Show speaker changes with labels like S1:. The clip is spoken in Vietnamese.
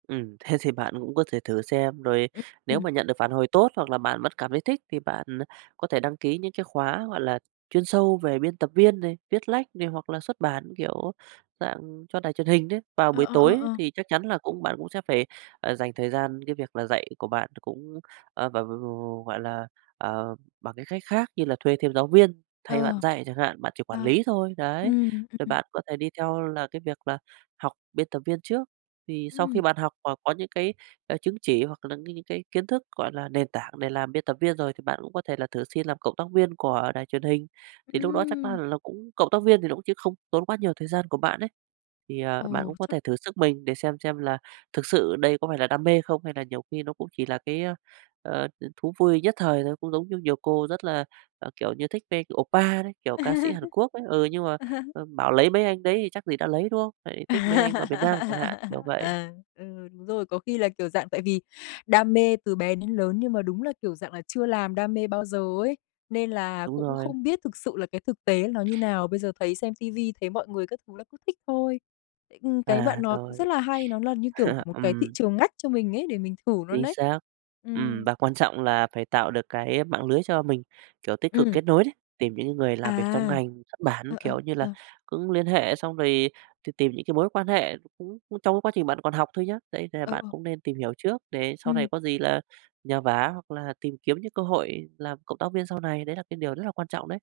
S1: Ừm, thế thì bạn cũng có thể thử xem, rồi
S2: Ưm.
S1: nếu
S2: Ừm.
S1: mà nhận được phản hồi tốt, hoặc là bạn vẫn cảm thấy thích thì bạn có thể đăng ký những cái khóa, gọi là, chuyên sâu về biên tập viên này, viết lách này, hoặc là xuất bản, kiểu dạng, cho đài truyền hình đấy. Vào
S2: Ờ,
S1: buổi
S2: ờ,
S1: tối
S2: ờ,
S1: ấy
S2: ờ.
S1: thì chắc chắn là cũng bạn cũng sẽ phải, ờ, dành thời gian cái việc là dạy của bạn th cũng, ờ, v v gọi là, ờ, bằng những cách khác như là thuê thêm giáo viên thay bạn
S2: Ờ.
S1: dạy chẳng hạn, bạn chỉ quản
S2: Ờ,
S1: lý thôi, đấy.
S2: ừm,
S1: Thì
S2: ừm.
S1: bạn có thể đi theo là cái việc là học biên tập viên trước, thì sau khi
S2: Ừm.
S1: bạn học và có những cái, ờ, chứng chỉ, hoặc là những cái cái kiến thức, gọi là, nền tảng để làm biên tập viên rồi, thì bạn cũng có thể là thử xin làm cộng tác viên của đài truyền hình. Thì lúc đó chắc á
S2: Ừm.
S1: là nó cũng cộng tác viên thì nó cũng chiếm không tốn quá nhiều thời gian của bạn ấy, thì, à, bạn
S2: Ồ,
S1: cũng có
S2: chắc
S1: thể thử sức mình để xem xem là thực sự đây có phải là đam mê không, hay là nhiều khi nó cũng chỉ là cái, ơ, ờ, ừm, thú vui nhất thời thôi. Cũng giống như nhiều cô rất là, ờ, kiểu như, thích vê, kiểu, oppa đấy, kiểu, ca sĩ Hàn Quốc ấy, ừ, nhưng mà, ờ, bảo lấy mấy anh đấy thì chắc gì đã lấy, đúng hông? Lại
S2: À,
S1: thích mấy anh ở Việt Nam chẳng hạn, kiểu vậy.
S2: ờ, ừ, đúng rồi, có khi là, kiểu dạng, tại vì đam mê từ bé đến lớn, nhưng mà đúng là, kiểu dạng là, chưa làm đam mê bao giờ ấy, nên là
S1: Đúng
S2: cũng
S1: rồi.
S2: không biết thực sự là cái thực tế nó như nào, bây giờ thấy xem ti vi thấy mọi người các thứ là cứ thích thôi. Ưm, cái
S1: À,
S2: bạn nói cũng
S1: rồi,
S2: rất là hay, nó là, như kiểu,
S1: à,
S2: một cái thị
S1: ừm.
S2: trường ngách cho mình ấy, để mình thử luôn
S1: Chính
S2: đấy.
S1: xác, ừm,
S2: Ừm.
S1: và quan trọng là phải tạo được cái mạng lưới cho mình, kiểu, tích cực
S2: Ừm.
S1: kết nối đấy. Tìm những cái người làm việc trong
S2: À,
S1: ngành xuất bản,
S2: ờ, ờ,
S1: kiểu như là,
S2: ờ.
S1: cũng liên hệ xong rồi t tìm những cái mối quan hệ nó cũng, ưm, trong cái quá trình bạn còn học thôi nhá, đấy, nên là
S2: Ờ,
S1: bạn
S2: ờ.
S1: cũng nên tìm hiểu trước để sau này
S2: Ừm.
S1: có gì là nhờ vả, hoặc là tìm kiếm những cơ hội làm cộng tác viên sau này, đấy là cái điều rất là quan trọng đấy.